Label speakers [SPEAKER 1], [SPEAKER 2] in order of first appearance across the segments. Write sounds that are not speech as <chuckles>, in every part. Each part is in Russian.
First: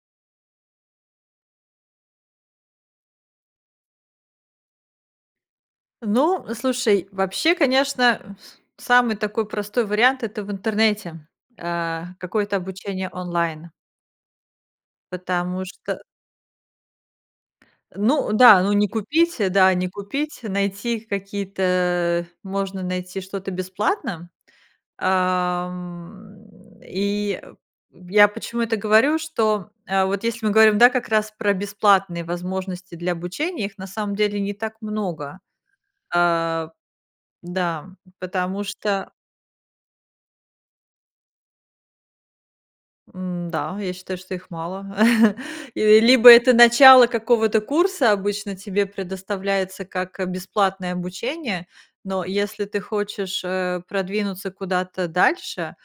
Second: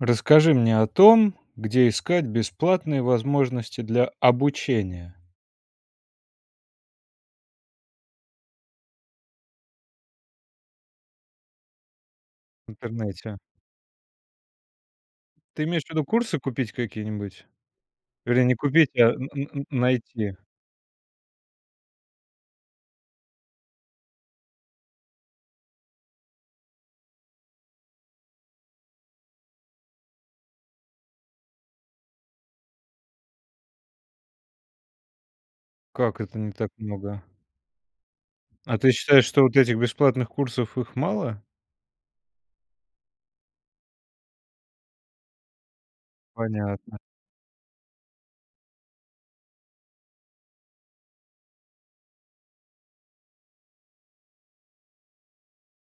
[SPEAKER 1] Расскажи мне о том, где искать бесплатные возможности для обучения.
[SPEAKER 2] Ну, слушай, вообще, конечно, с самый такой простой вариант- это в интернете, э, какое-то
[SPEAKER 1] В
[SPEAKER 2] обучение
[SPEAKER 1] интернете.
[SPEAKER 2] онлайн. Потому
[SPEAKER 1] Ты имеешь в
[SPEAKER 2] что
[SPEAKER 1] виду курсы купить какие-нибудь,
[SPEAKER 2] Ну
[SPEAKER 1] вернее не
[SPEAKER 2] да, ну, не
[SPEAKER 1] купить, а н
[SPEAKER 2] купить,
[SPEAKER 1] н н
[SPEAKER 2] да, не
[SPEAKER 1] найти?
[SPEAKER 2] купить, найти какие-то можно найти что-то бесплатно. Ам, и я почему это говорю, что, а вот если мы говорим как раз про бесплатные возможности для обучения, их на самом деле не так много,
[SPEAKER 1] Как это не
[SPEAKER 2] а,
[SPEAKER 1] так много?
[SPEAKER 2] да, м. Потому
[SPEAKER 1] А ты
[SPEAKER 2] что
[SPEAKER 1] считаешь, что вот этих бесплатных курсов, их мало?
[SPEAKER 2] М-да, я считаю, что их мало. <chuckles> И либо это
[SPEAKER 1] Понятно.
[SPEAKER 2] начало какого-то курса, обычно тебе предоставляется как бесплатное обучение, но если ты хочешь, э, продвинуться куда-то дальше,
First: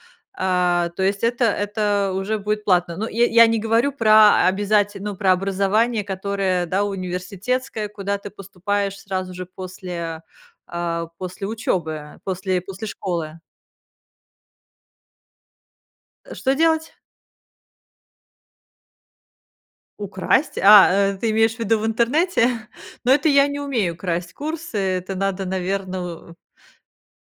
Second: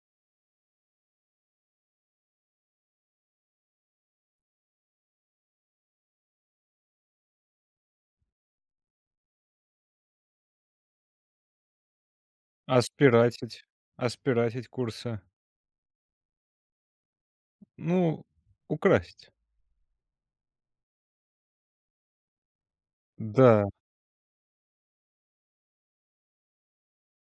[SPEAKER 2] а, то есть это это уже будет платно. Ну, я я не говорю про обязате ну, про образование, которое, да, университетское, куда ты поступаешь сразу же после, а, после учёбы, после
[SPEAKER 1] А
[SPEAKER 2] после школы.
[SPEAKER 1] спиратить а спиратить курсы?
[SPEAKER 2] Э, что делать?
[SPEAKER 1] Ну, украсть.
[SPEAKER 2] Украсть? А, э, ты имеешь в виду в интернете? <chuckles> Ну, это я не
[SPEAKER 1] Да.
[SPEAKER 2] умею красть курсы, это надо, наверно,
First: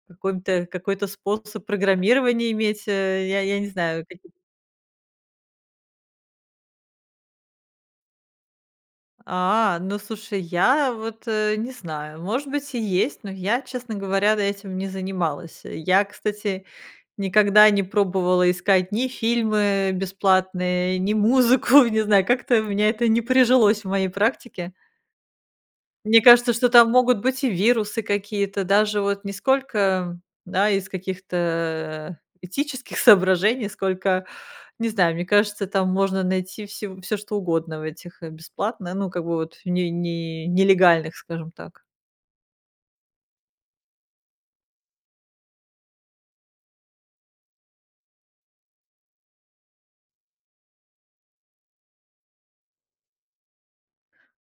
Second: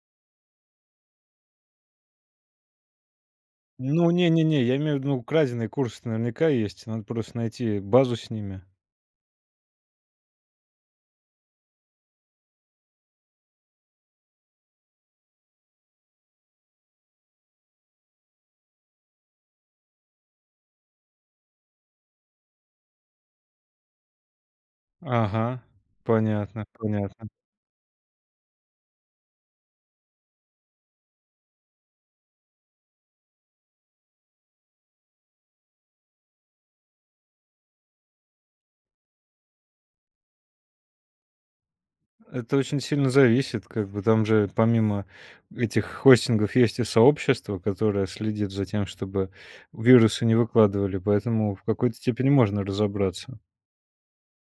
[SPEAKER 2] какой-то какой-то способ программирования иметь. Э, я я не знаю
[SPEAKER 1] Ну, не
[SPEAKER 2] какие
[SPEAKER 1] не не, я имею в виду, ну, краденые курсы наверняка есть. Надо просто найти базу с ними.
[SPEAKER 2] А, ну, слушай, я вот, э, не знаю, может быть, и есть, но я, честно говоря, д этим не занималась. Я, кстати, никогда не пробовала искать ни фильмы бесплатные, ни музыку. Не знаю, как-то у меня это не прижилось в моей практике.
[SPEAKER 1] Ага.
[SPEAKER 2] Мне кажется,
[SPEAKER 1] Понятно,
[SPEAKER 2] что там могут
[SPEAKER 1] понятно.
[SPEAKER 2] быть и вирусы какие-то, даже вот не сколько, да, из каких-то этических соображений, сколько, не знаю, мне кажется, там можно найти всё всё, что угодно в этих, э, бесплатное, ну, как бы, вот не не нелегальных, скажем так.
[SPEAKER 1] Это очень сильно зависит. Как бы там же, помимо этих хостингов, есть и сообщество, которое следит за тем, чтобы вирусы не выкладывали. Поэтому в какой-то степени можно разобраться.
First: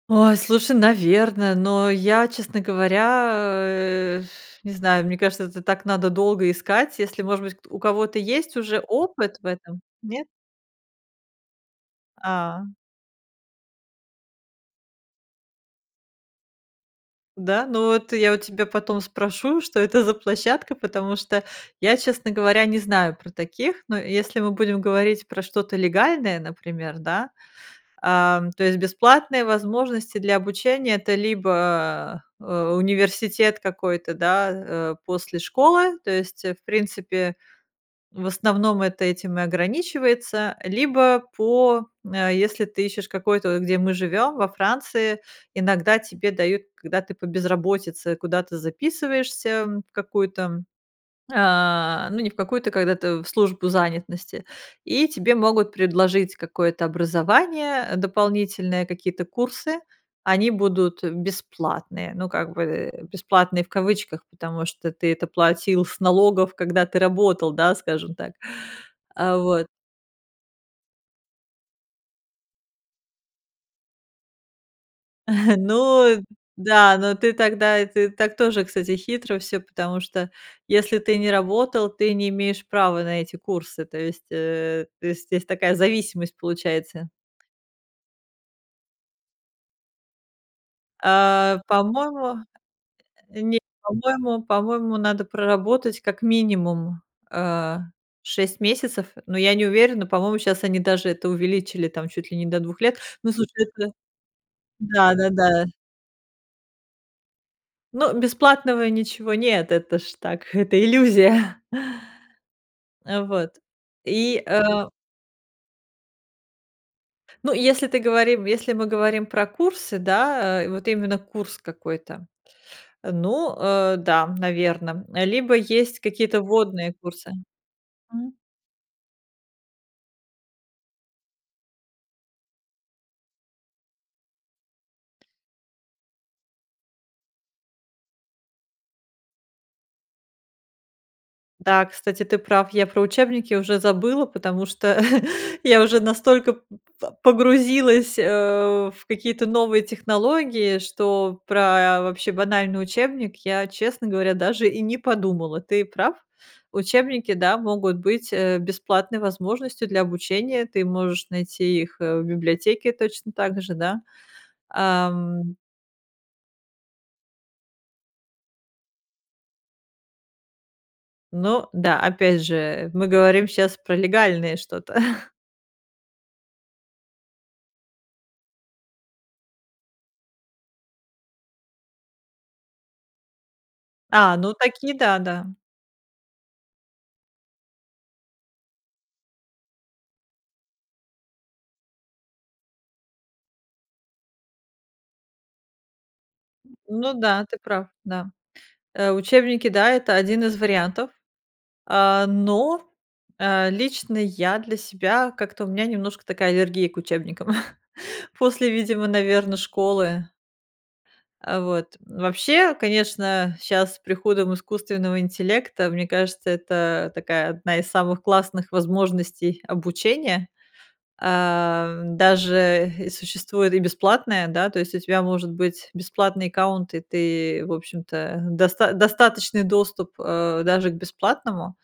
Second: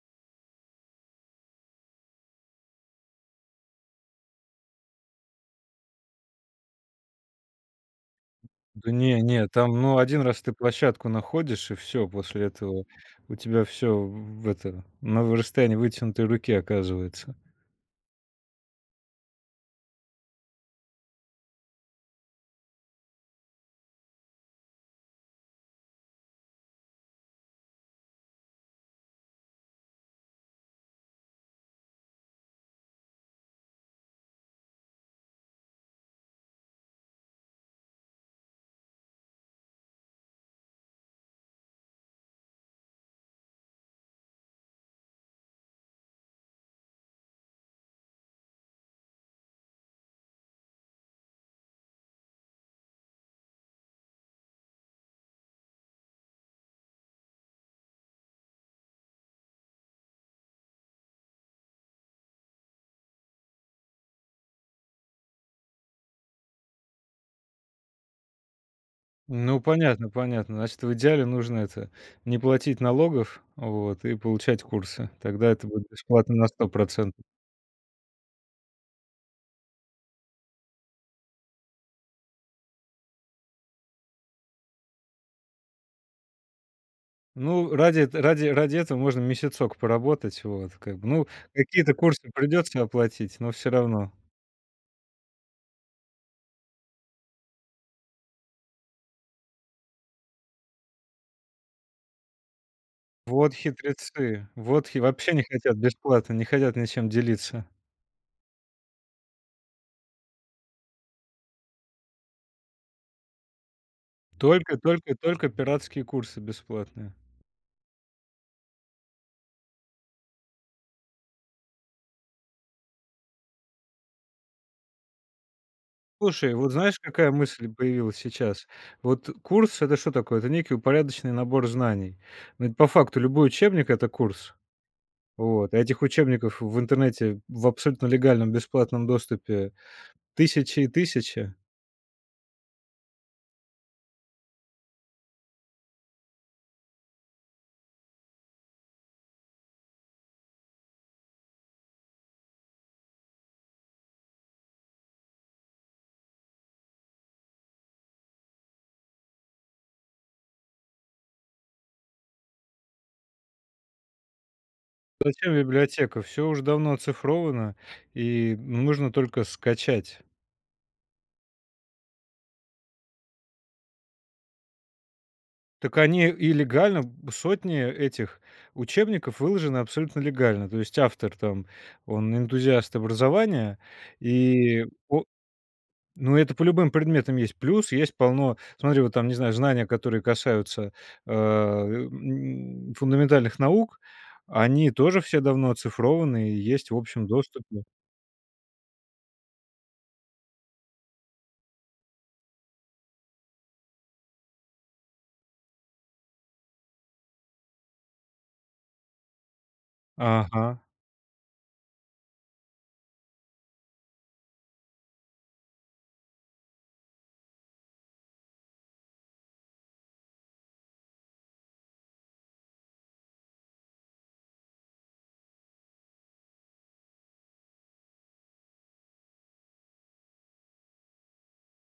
[SPEAKER 2] Ой, слушай, наверно, но я, честно говоря, э, <blows air> не знаю, мне кажется, это так надо долго искать. Если, может быть, к у кого-то есть уже
[SPEAKER 1] Да, не
[SPEAKER 2] опыт в
[SPEAKER 1] не.
[SPEAKER 2] этом,
[SPEAKER 1] Там, ну, 1
[SPEAKER 2] нет?
[SPEAKER 1] раз ты площадку находишь, и всё. После
[SPEAKER 2] А.
[SPEAKER 1] этого у тебя всё в это на расстоянии вытянутой руки оказывается.
[SPEAKER 2] Да? Ну, эт я у тебя потом спрошу, что это за площадка, потому что я, честно говоря, не знаю про таких, но если мы будем говорить про что-то легальное, например, да? Ам, то есть бесплатные возможности для обучения- это либо, э, университет какой-то, да, э, после школы, то есть, в принципе, в основном это этим и ограничивается, либо по если ты ищешь какой-то, где мы живем, во Франции, иногда тебе дают, когда ты по безработице куда-то записываешься, в какую-то, а, ну не в какую-то, когда-то в службу занятности, и тебе могут предложить какое-то образование дополнительное, какие-то курсы, они будут бесплатные, ну как бы бесплатные в кавычках, потому что ты это платил с налогов, когда ты работал, да, скажем так. А,
[SPEAKER 1] Ну,
[SPEAKER 2] вот.
[SPEAKER 1] понятно понятно, значит, в идеале нужно это не платить налогов, вот, и получать курсы, тогда
[SPEAKER 2] <chuckles>
[SPEAKER 1] это будет
[SPEAKER 2] Ну
[SPEAKER 1] бесплатно на сто
[SPEAKER 2] да, но
[SPEAKER 1] процентов.
[SPEAKER 2] ты тогда, это так тоже, кстати, хитро всё, потому что, если ты не работал, ты не имеешь права на эти курсы, то есть, э, то есть здесь такая зависимость получается.
[SPEAKER 1] Ну, ради эт ра ради этого можно месяцок поработать, вот как, ну,
[SPEAKER 2] А,
[SPEAKER 1] какие-то курсы
[SPEAKER 2] по-моему,
[SPEAKER 1] придется оплатить, но
[SPEAKER 2] нет,
[SPEAKER 1] всё равно.
[SPEAKER 2] по-моему, по-моему, надо проработать как минимум, э, 6 месяцев, но я не уверена, по-моему, щас они даже это увеличили там чуть ли не до 2 лет, но
[SPEAKER 1] Вот
[SPEAKER 2] слушай, это
[SPEAKER 1] хитрецы, вот хи вообще не
[SPEAKER 2] Да-да-да!
[SPEAKER 1] хотят бесплатно, не хотят ничем делиться.
[SPEAKER 2] Но бесплатного ничего нет! Это ж так, это иллюзия! <chuckles> Вот. И,
[SPEAKER 1] Только
[SPEAKER 2] э.
[SPEAKER 1] только только пиратские курсы бесплатные.
[SPEAKER 2] Ну и если ты говори если мы говорим про курсы, да, э, вот именно курс какой-то, ну, э, да, наверно, либо есть какие-то
[SPEAKER 1] Слушай, вот
[SPEAKER 2] вводные
[SPEAKER 1] знаешь, какая
[SPEAKER 2] курсы.
[SPEAKER 1] мысль появилась
[SPEAKER 2] Мгм.
[SPEAKER 1] сейчас? Вот курс- это что такое? Это некий упорядоченный набор знаний. Но ведь по факту, любой учебник- это курс. Вот, а этих учебников в интернете в абсолютно легальном бесплатном доступе- тысячи и тысячи.
[SPEAKER 2] Да, кстати, ты прав. Я про учебники уже забыла, потому что <chuckles> я уже настолько п по погрузилась, э, в какие-то новые технологии, что про вообще банальный учебник я, честно говоря, даже и не подумала. Ты прав. Учебники, да, могут быть, э, бесплатной возможностью для обучения. Ты можешь найти их, э, в библиотеке точно так же, да.
[SPEAKER 1] Зачем
[SPEAKER 2] Ам.
[SPEAKER 1] библиотека? Всё уже давно оцифровано, и нужно только скачать.
[SPEAKER 2] Ну да, опять же, мы говорим щас про легальное что-то. <chuckles>
[SPEAKER 1] Так, они и легально сотни этих учебников выложены абсолютно легально. То есть автор там, он- энтузиаст образования,
[SPEAKER 2] А, ну
[SPEAKER 1] и,
[SPEAKER 2] такие,
[SPEAKER 1] о
[SPEAKER 2] да-да.
[SPEAKER 1] Ну, это по любым предметам есть. Плюс есть полно, смотри, вот там, не знаю, знания, которые касаются а, м, фундаментальных наук, они тоже все давно оцифрованы и есть в
[SPEAKER 2] Ну
[SPEAKER 1] общем
[SPEAKER 2] да, ты
[SPEAKER 1] доступе.
[SPEAKER 2] прав, да. А, учебники, да, это 1 из вариантов. А, но, а, лично я для себя, как-то у меня немножко такая аллергия к учебникам, <chuckles> после, видимо, наверно, школы.
[SPEAKER 1] Ага.
[SPEAKER 2] А, вот. Вообще, конечно, щас с приходом искусственного интеллекта, мне кажется, это такая одна из самых классных возможностей обучения. А, даже и существует и бесплатное, да, то есть у тебя может быть бесплатный аккаунт, и ты, в общем-то, доста достаточный доступ, а, даже к бесплатному.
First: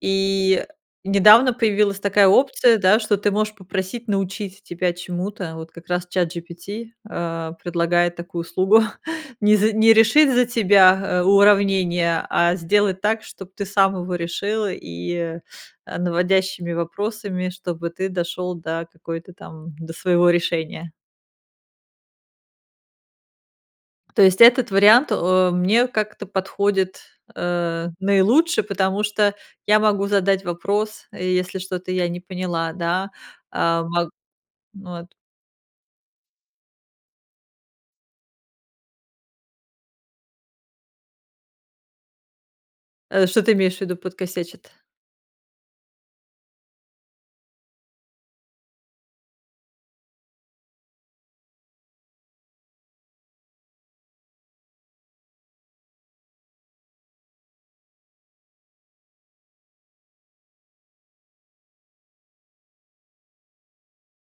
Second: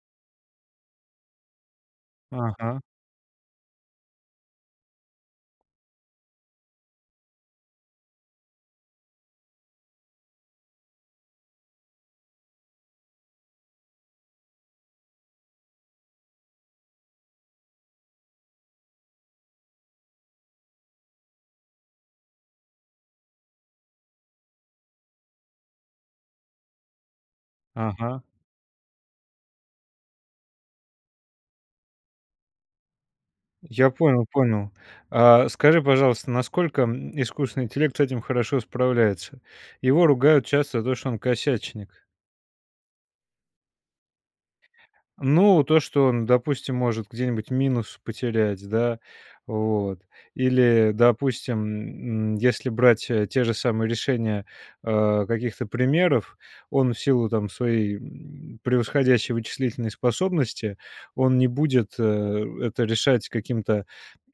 [SPEAKER 2] И, э, недавно появилась такая опция,
[SPEAKER 1] Ага.
[SPEAKER 2] да, что ты можешь попросить научить тебя чему-то, вот как раз ChatGPT, а, предлагает такую услугу: <chuckles> не за не решить за тебя, а, уравнение, а сделать так, чтоб ты сам его решил, и, а, наводящими вопросами, чтобы ты дошел до какой-то там, до своего решения. То есть этот вариант, о, мне как-то подходит, э,
[SPEAKER 1] Ага.
[SPEAKER 2] наилучше, потому что я могу задать вопрос, если что-то я не поняла. Да, а,
[SPEAKER 1] Я
[SPEAKER 2] мог
[SPEAKER 1] понял понял.
[SPEAKER 2] вот.
[SPEAKER 1] А, скажи, пожалуйста, насколько, м, искусственный интеллект с этим хорошо справляется? Его ругают часто за то, что он косячник.
[SPEAKER 2] Э, что ты имеешь в виду, подкосячит?
[SPEAKER 1] Ну, то, что он, допустим, может где-нибудь минус потерять, да. Вот, или, допустим, м, м, если брать те же самые решения, а, каких-то примеров. Он в силу там своей, м, превосходящей вычислительной способности он не будет, э, это решать каким-то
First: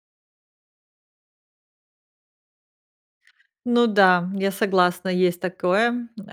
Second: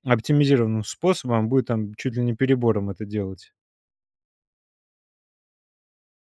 [SPEAKER 1] оптимизированным способом, а будет там чуть ли не перебором это делать.
[SPEAKER 2] Ну да, я согласна, есть такое, э,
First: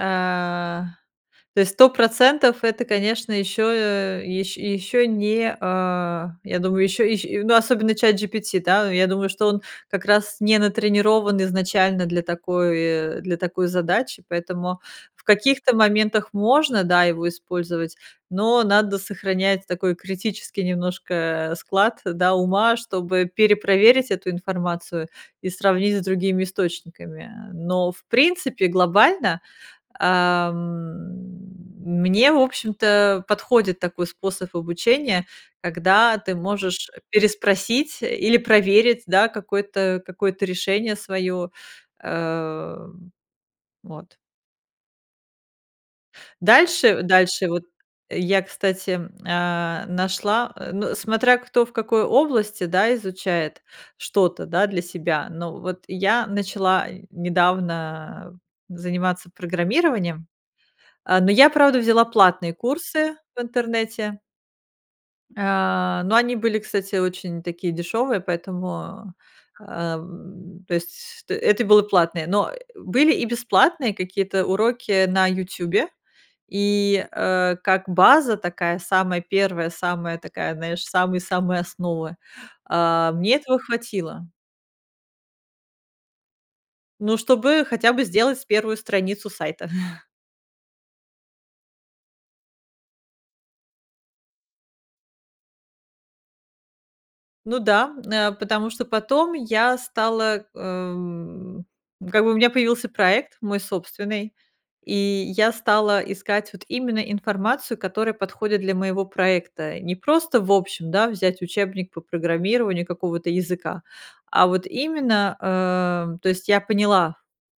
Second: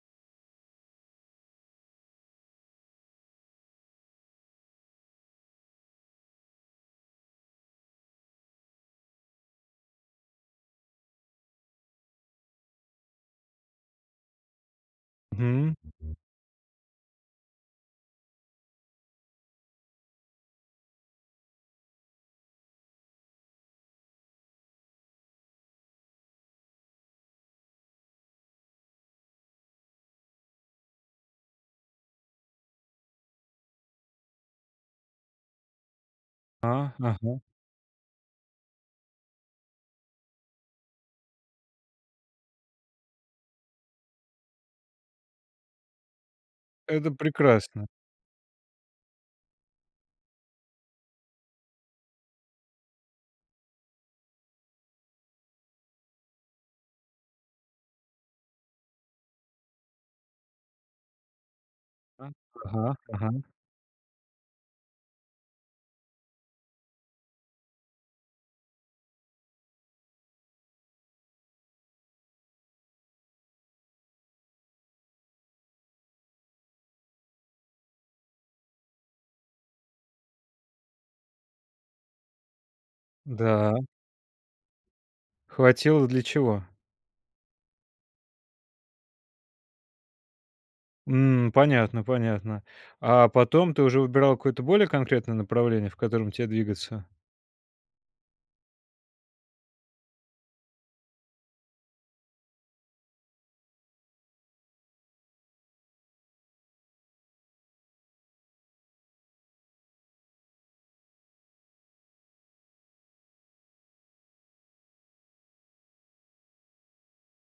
[SPEAKER 2] то есть 100 %, это, конечно. Ещё ещ ещё не, а, я думаю, ещё ещ ну, особенно ChatGPT, да, я думаю, что он как раз не натренирован изначально для такой для такой задачи. Поэтому в
[SPEAKER 1] Мгм.
[SPEAKER 2] каких-то моментах можно, да, его использовать, но надо сохранять такой критический немножко, э, склад, да, ума. Чтобы перепроверить эту информацию и сравнить с другими источниками. Но, в принципе, глобально, ам, мне, в общем-то, подходит такой способ обучения, когда ты можешь
[SPEAKER 1] А, ага.
[SPEAKER 2] переспросить или проверить, да, какое-то какое-то решение своё, э, вот. Дальше
[SPEAKER 1] Это
[SPEAKER 2] дальше вот,
[SPEAKER 1] прекрасно!
[SPEAKER 2] я, кстати, а, нашла, ну, смотря кто в какой области, да, изучает что-то, да, для себя, но вот я начала недавно заниматься программированием. А, но я, правда, взяла
[SPEAKER 1] А,
[SPEAKER 2] платные
[SPEAKER 1] ага,
[SPEAKER 2] курсы
[SPEAKER 1] ага.
[SPEAKER 2] в интернете. А, но они были, кстати, очень такие дешевые, поэтому, а, м. То есть т это было платное. Но, э, были и бесплатные какие-то уроки на "Ютьюбе", и, э, как база такая самая первая, самая такая, знаешь, самые-самые основы, а, мне этого
[SPEAKER 1] Да.
[SPEAKER 2] хватило.
[SPEAKER 1] Хватило для чего?
[SPEAKER 2] Ну, чтобы хотя бы сделать 1 страницу сайта. <chuckles>
[SPEAKER 1] М. Понятно, понятно. А потом ты уже выбирала какое-то более конкретное направление, в котором те двигаться?
[SPEAKER 2] Ну да. Н э, потому что потом я стала, ам как бы у меня появился проект мой собственный, и я стала искать вот именно информацию, которая подходит для моего проекта. Не просто, в общем, да, взять учебник по программированию какого-то языка, а вот именно, а То есть я поняла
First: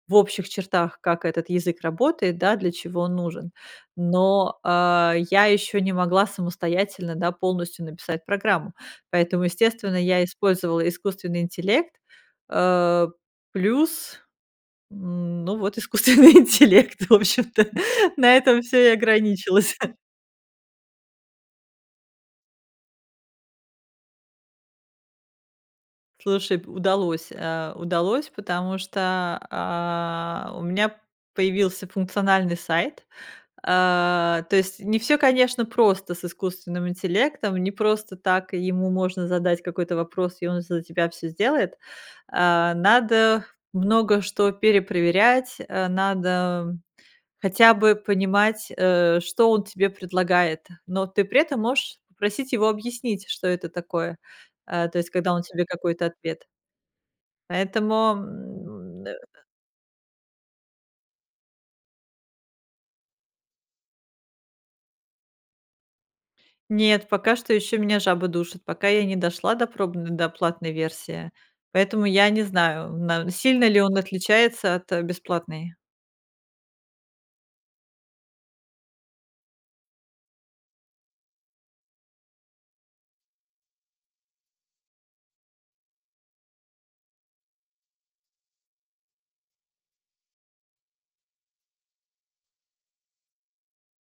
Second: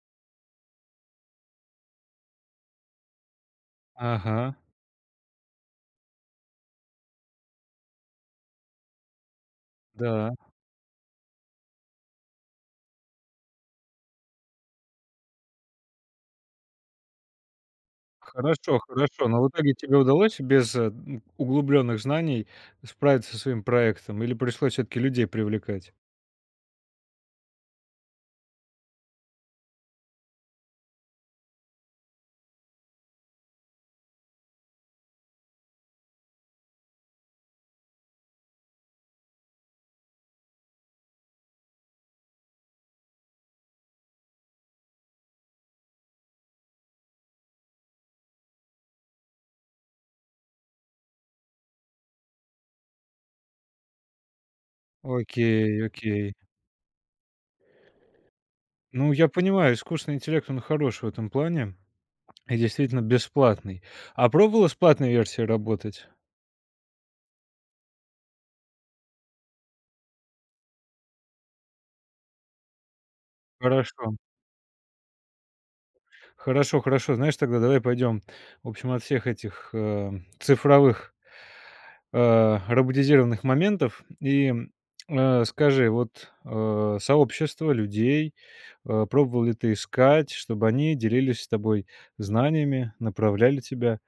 [SPEAKER 2] в общих чертах, как этот язык работает, да, для чего он нужен.
[SPEAKER 1] Ага.
[SPEAKER 2] Но, а, я ещё не могла самостоятельно, да, полностью написать программу, поэтому, естественно, я
[SPEAKER 1] Да.
[SPEAKER 2] использовала искусственный интеллект, э. Плюс, м, ну вот искусственный интеллект, в общем-то. На этом всё
[SPEAKER 1] Хорошо
[SPEAKER 2] и
[SPEAKER 1] хорошо. Но в итоге
[SPEAKER 2] ограничилось.
[SPEAKER 1] тебе удалось без, ну, углублённых знаний справиться со своим проектом или пришлось всё-таки людей привлекать?
[SPEAKER 2] Слушай, п удалось, э, удалось, потому что, а, у меня появился функциональный сайт. А, то есть не всё, конечно, просто с искусственным интеллектом, не просто так ему можно задать какой-то вопрос, и он за тебя всё сделает. А, надо много что перепроверять, э, надо хотя бы понимать, э, что он тебе предлагает, но ты при этом можешь попросить его объяснить, что это такое. А, то есть, когда он тебе
[SPEAKER 1] Окей
[SPEAKER 2] какой-то
[SPEAKER 1] окей.
[SPEAKER 2] ответ Поэтому, м,
[SPEAKER 1] Ну,
[SPEAKER 2] э
[SPEAKER 1] я понимаю, искусственный интеллект, он хорош в этом плане М. И действительно бесплатный. А пробовала с платной версией работать?
[SPEAKER 2] Нет, пока что еще меня жабы душат, пока я не дошла до пробн до платной версии, поэтому я не знаю, на сильно ли он
[SPEAKER 1] Хорошо.
[SPEAKER 2] отличается от бесплатной.
[SPEAKER 1] Хорошо хорошо. Знаешь, тогда давай пойдем, в общем, от всех этих, э, цифровых а, роботизированных моментов. И, а, скажи, вот, а, сообщество людей, а, пробовала ли ты искать, чтобы они делились с тобой знаниями, направляли тебя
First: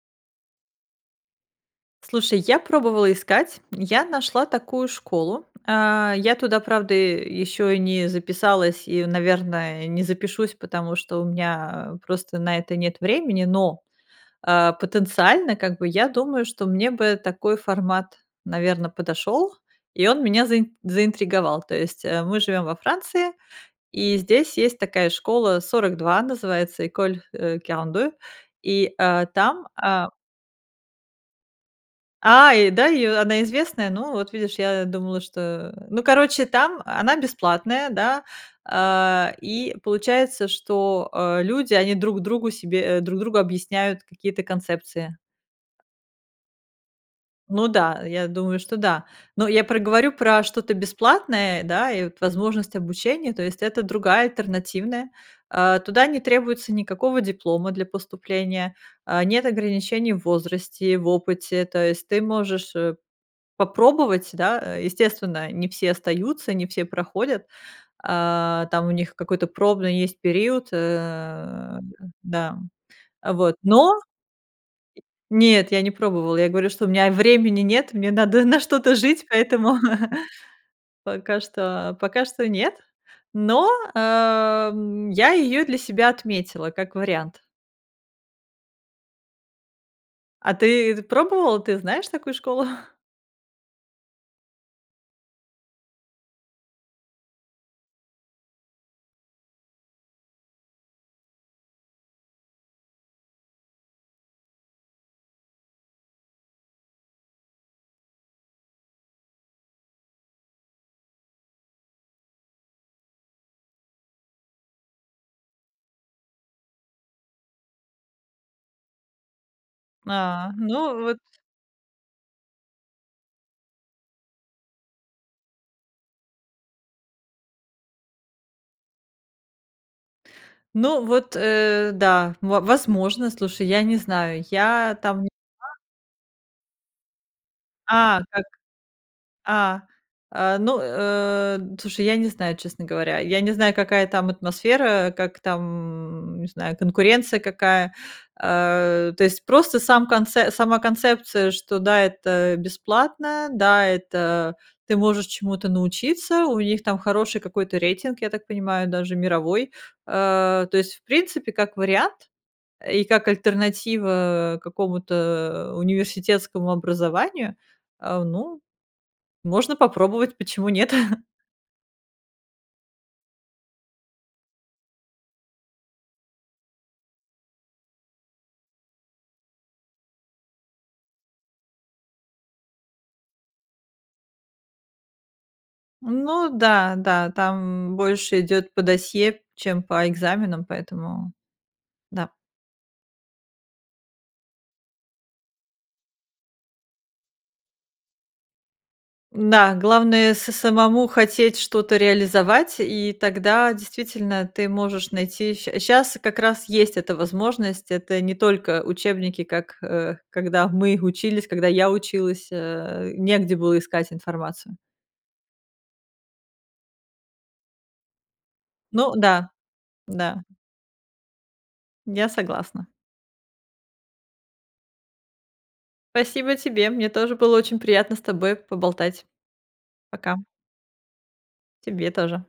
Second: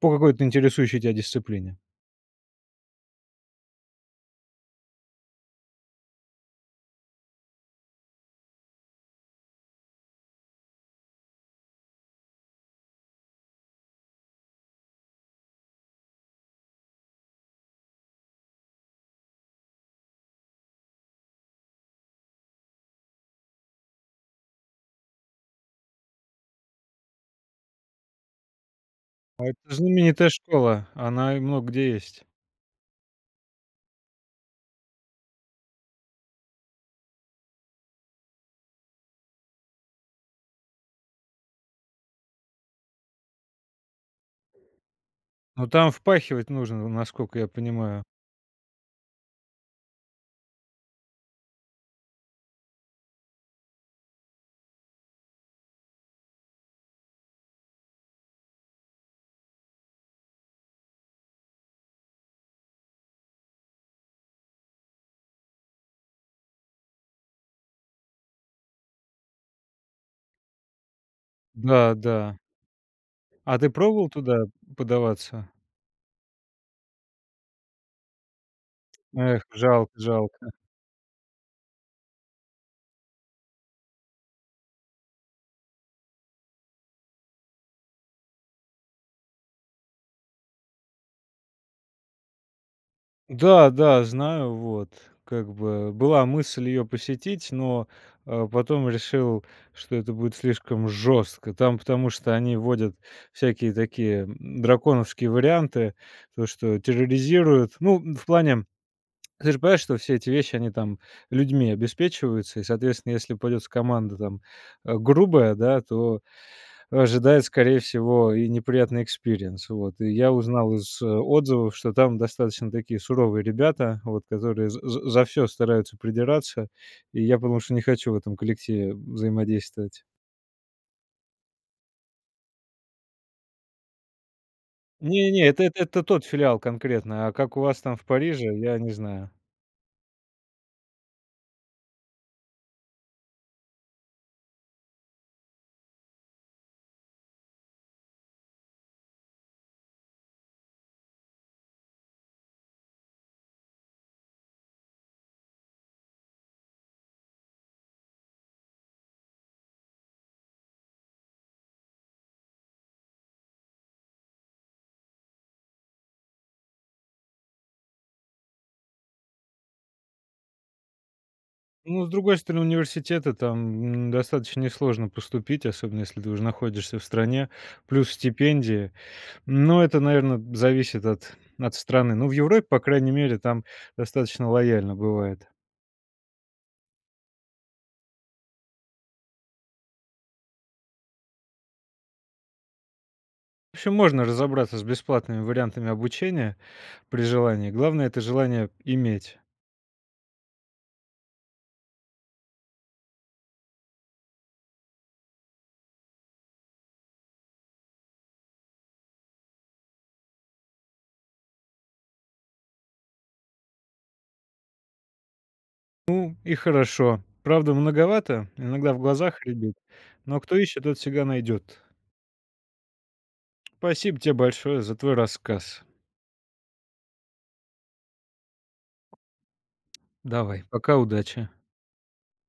[SPEAKER 1] по какой-то интересующей тя дисциплине?
[SPEAKER 2] Слушай, я пробовала искать, я нашла такую школу. А, я туда, правда, э, еще и не записалась и, наверное, не запишусь, потому что у меня, а, просто на это нет времени. Но, а, потенциально, как бы, я думаю, что мне бы такой формат, наверно, подошел, и он меня заи заинтриговал. То есть, э, мы живем во Франции, и здесь есть такая школа "42", называется école, э, quarante-deux, и, а,
[SPEAKER 1] А,
[SPEAKER 2] там,
[SPEAKER 1] это
[SPEAKER 2] а
[SPEAKER 1] знаменитая школа, она и много где есть.
[SPEAKER 2] А, и да, и она известная? Ну, вот видишь, я думала, что Ну, короче, там, она бесплатная, да, а, и получается, что, э, люди, они друг другу себе э, друг другу объясняют какие-то концепции.
[SPEAKER 1] Ну, там впахивать нужно, насколько я
[SPEAKER 2] Ну да,
[SPEAKER 1] понимаю.
[SPEAKER 2] я думаю, что да. Но я про говорю про что-то бесплатное, да, и вот возможность обучения, то есть это другая, альтернативная. А, туда не требуется никакого диплома для поступления, а, нет ограничений в возрасте и в опыте, то есть ты можешь, э, попробовать, да. Э, естественно, не все остаются, не все проходят, а, там у них какой-то пробный есть период. Э,
[SPEAKER 1] Да, да.
[SPEAKER 2] да, а вот.
[SPEAKER 1] А, ты
[SPEAKER 2] Но
[SPEAKER 1] пробовала туда подаваться?
[SPEAKER 2] Нет, я не пробовала. Я говорю, что у меня времени нет, мне надо на что-то жить,
[SPEAKER 1] Эх,
[SPEAKER 2] поэтому
[SPEAKER 1] жалко жалко!
[SPEAKER 2] <chuckles> пока что пока что нет, но, а, м, я её для себя отметила как вариант. А ты пробовала, ты знаешь такую школу?
[SPEAKER 1] Да, да, знаю, вот как бы была мысль ее посетить, но, а, потом решил, что это будет слишком жестко, там потому что они вводят всякие такие, м, драконовские варианты, то что терроризируют. Ну, в плане, ты же понимаешь, что все эти вещи, они там людьми обеспечиваются, и, соответственно, если попадётся команда там, а, грубая, да, то ожидает, скорее всего, и неприятный experience, вот. И я
[SPEAKER 2] А,
[SPEAKER 1] узнал из
[SPEAKER 2] ну, вот.
[SPEAKER 1] отзывов, что там достаточно такие суровые ребята, вот, которые за за за всё стараются придираться, и я потому что не хочу в этом коллективе взаимодействовать.
[SPEAKER 2] Ну, вот, э, да, во возможно, слушай, я не знаю, я там не
[SPEAKER 1] Не, не, это
[SPEAKER 2] была.
[SPEAKER 1] это тот филиал конкретно, а как у вас там в
[SPEAKER 2] А, так.
[SPEAKER 1] Париже, я не знаю.
[SPEAKER 2] А, а, ну, э, слушай, я не знаю, честно говоря, я не знаю, какая там атмосфера, как там, м, не знаю, конкуренция какая, а. То есть просто сам конц сама концепция, что да, это бесплатно, да, это, ты можешь чему-то научиться, у них там хороший какой-то рейтинг, я так понимаю, даже мировой. А, то есть, в принципе, как вариант и как альтернатива какому-то университетскому образованию, а, ну, можно попробовать, почему нет.
[SPEAKER 1] Ну, с другой стороны, университет- это там, м, достаточно несложно поступить, особенно если ты уже находишься в стране, плюс стипендия, но это, наверно, зависит от от страны. Ну, в Европе, по крайней мере, там достаточно лояльно бывает.
[SPEAKER 2] Ну да, да, там, м, больше идёт по досье, чем по экзаменам, поэтому да.
[SPEAKER 1] В общем, можно разобраться с бесплатными вариантами обучения при желании. Главное- это желание иметь.
[SPEAKER 2] Да, главное- самому хотеть что-то реализовать, и тогда действительно ты можешь найти, ща щас как раз есть эта возможность, это не только учебники, как, э, когда мы учились, когда я училась, э, негде было искать информацию.
[SPEAKER 1] Ну и хорошо. Правда, многовато, иногда в
[SPEAKER 2] Ну
[SPEAKER 1] глазах
[SPEAKER 2] да.
[SPEAKER 1] рябит, но
[SPEAKER 2] Да.
[SPEAKER 1] кто ищет, тот всегда найдет.
[SPEAKER 2] Я согласна.
[SPEAKER 1] Спасибо тебе большое за твой рассказ.
[SPEAKER 2] Спасибо тебе. Мне тоже было очень приятно с тобой поболтать. Пока.
[SPEAKER 1] Давай, пока, удачи.
[SPEAKER 2] Тебе тоже.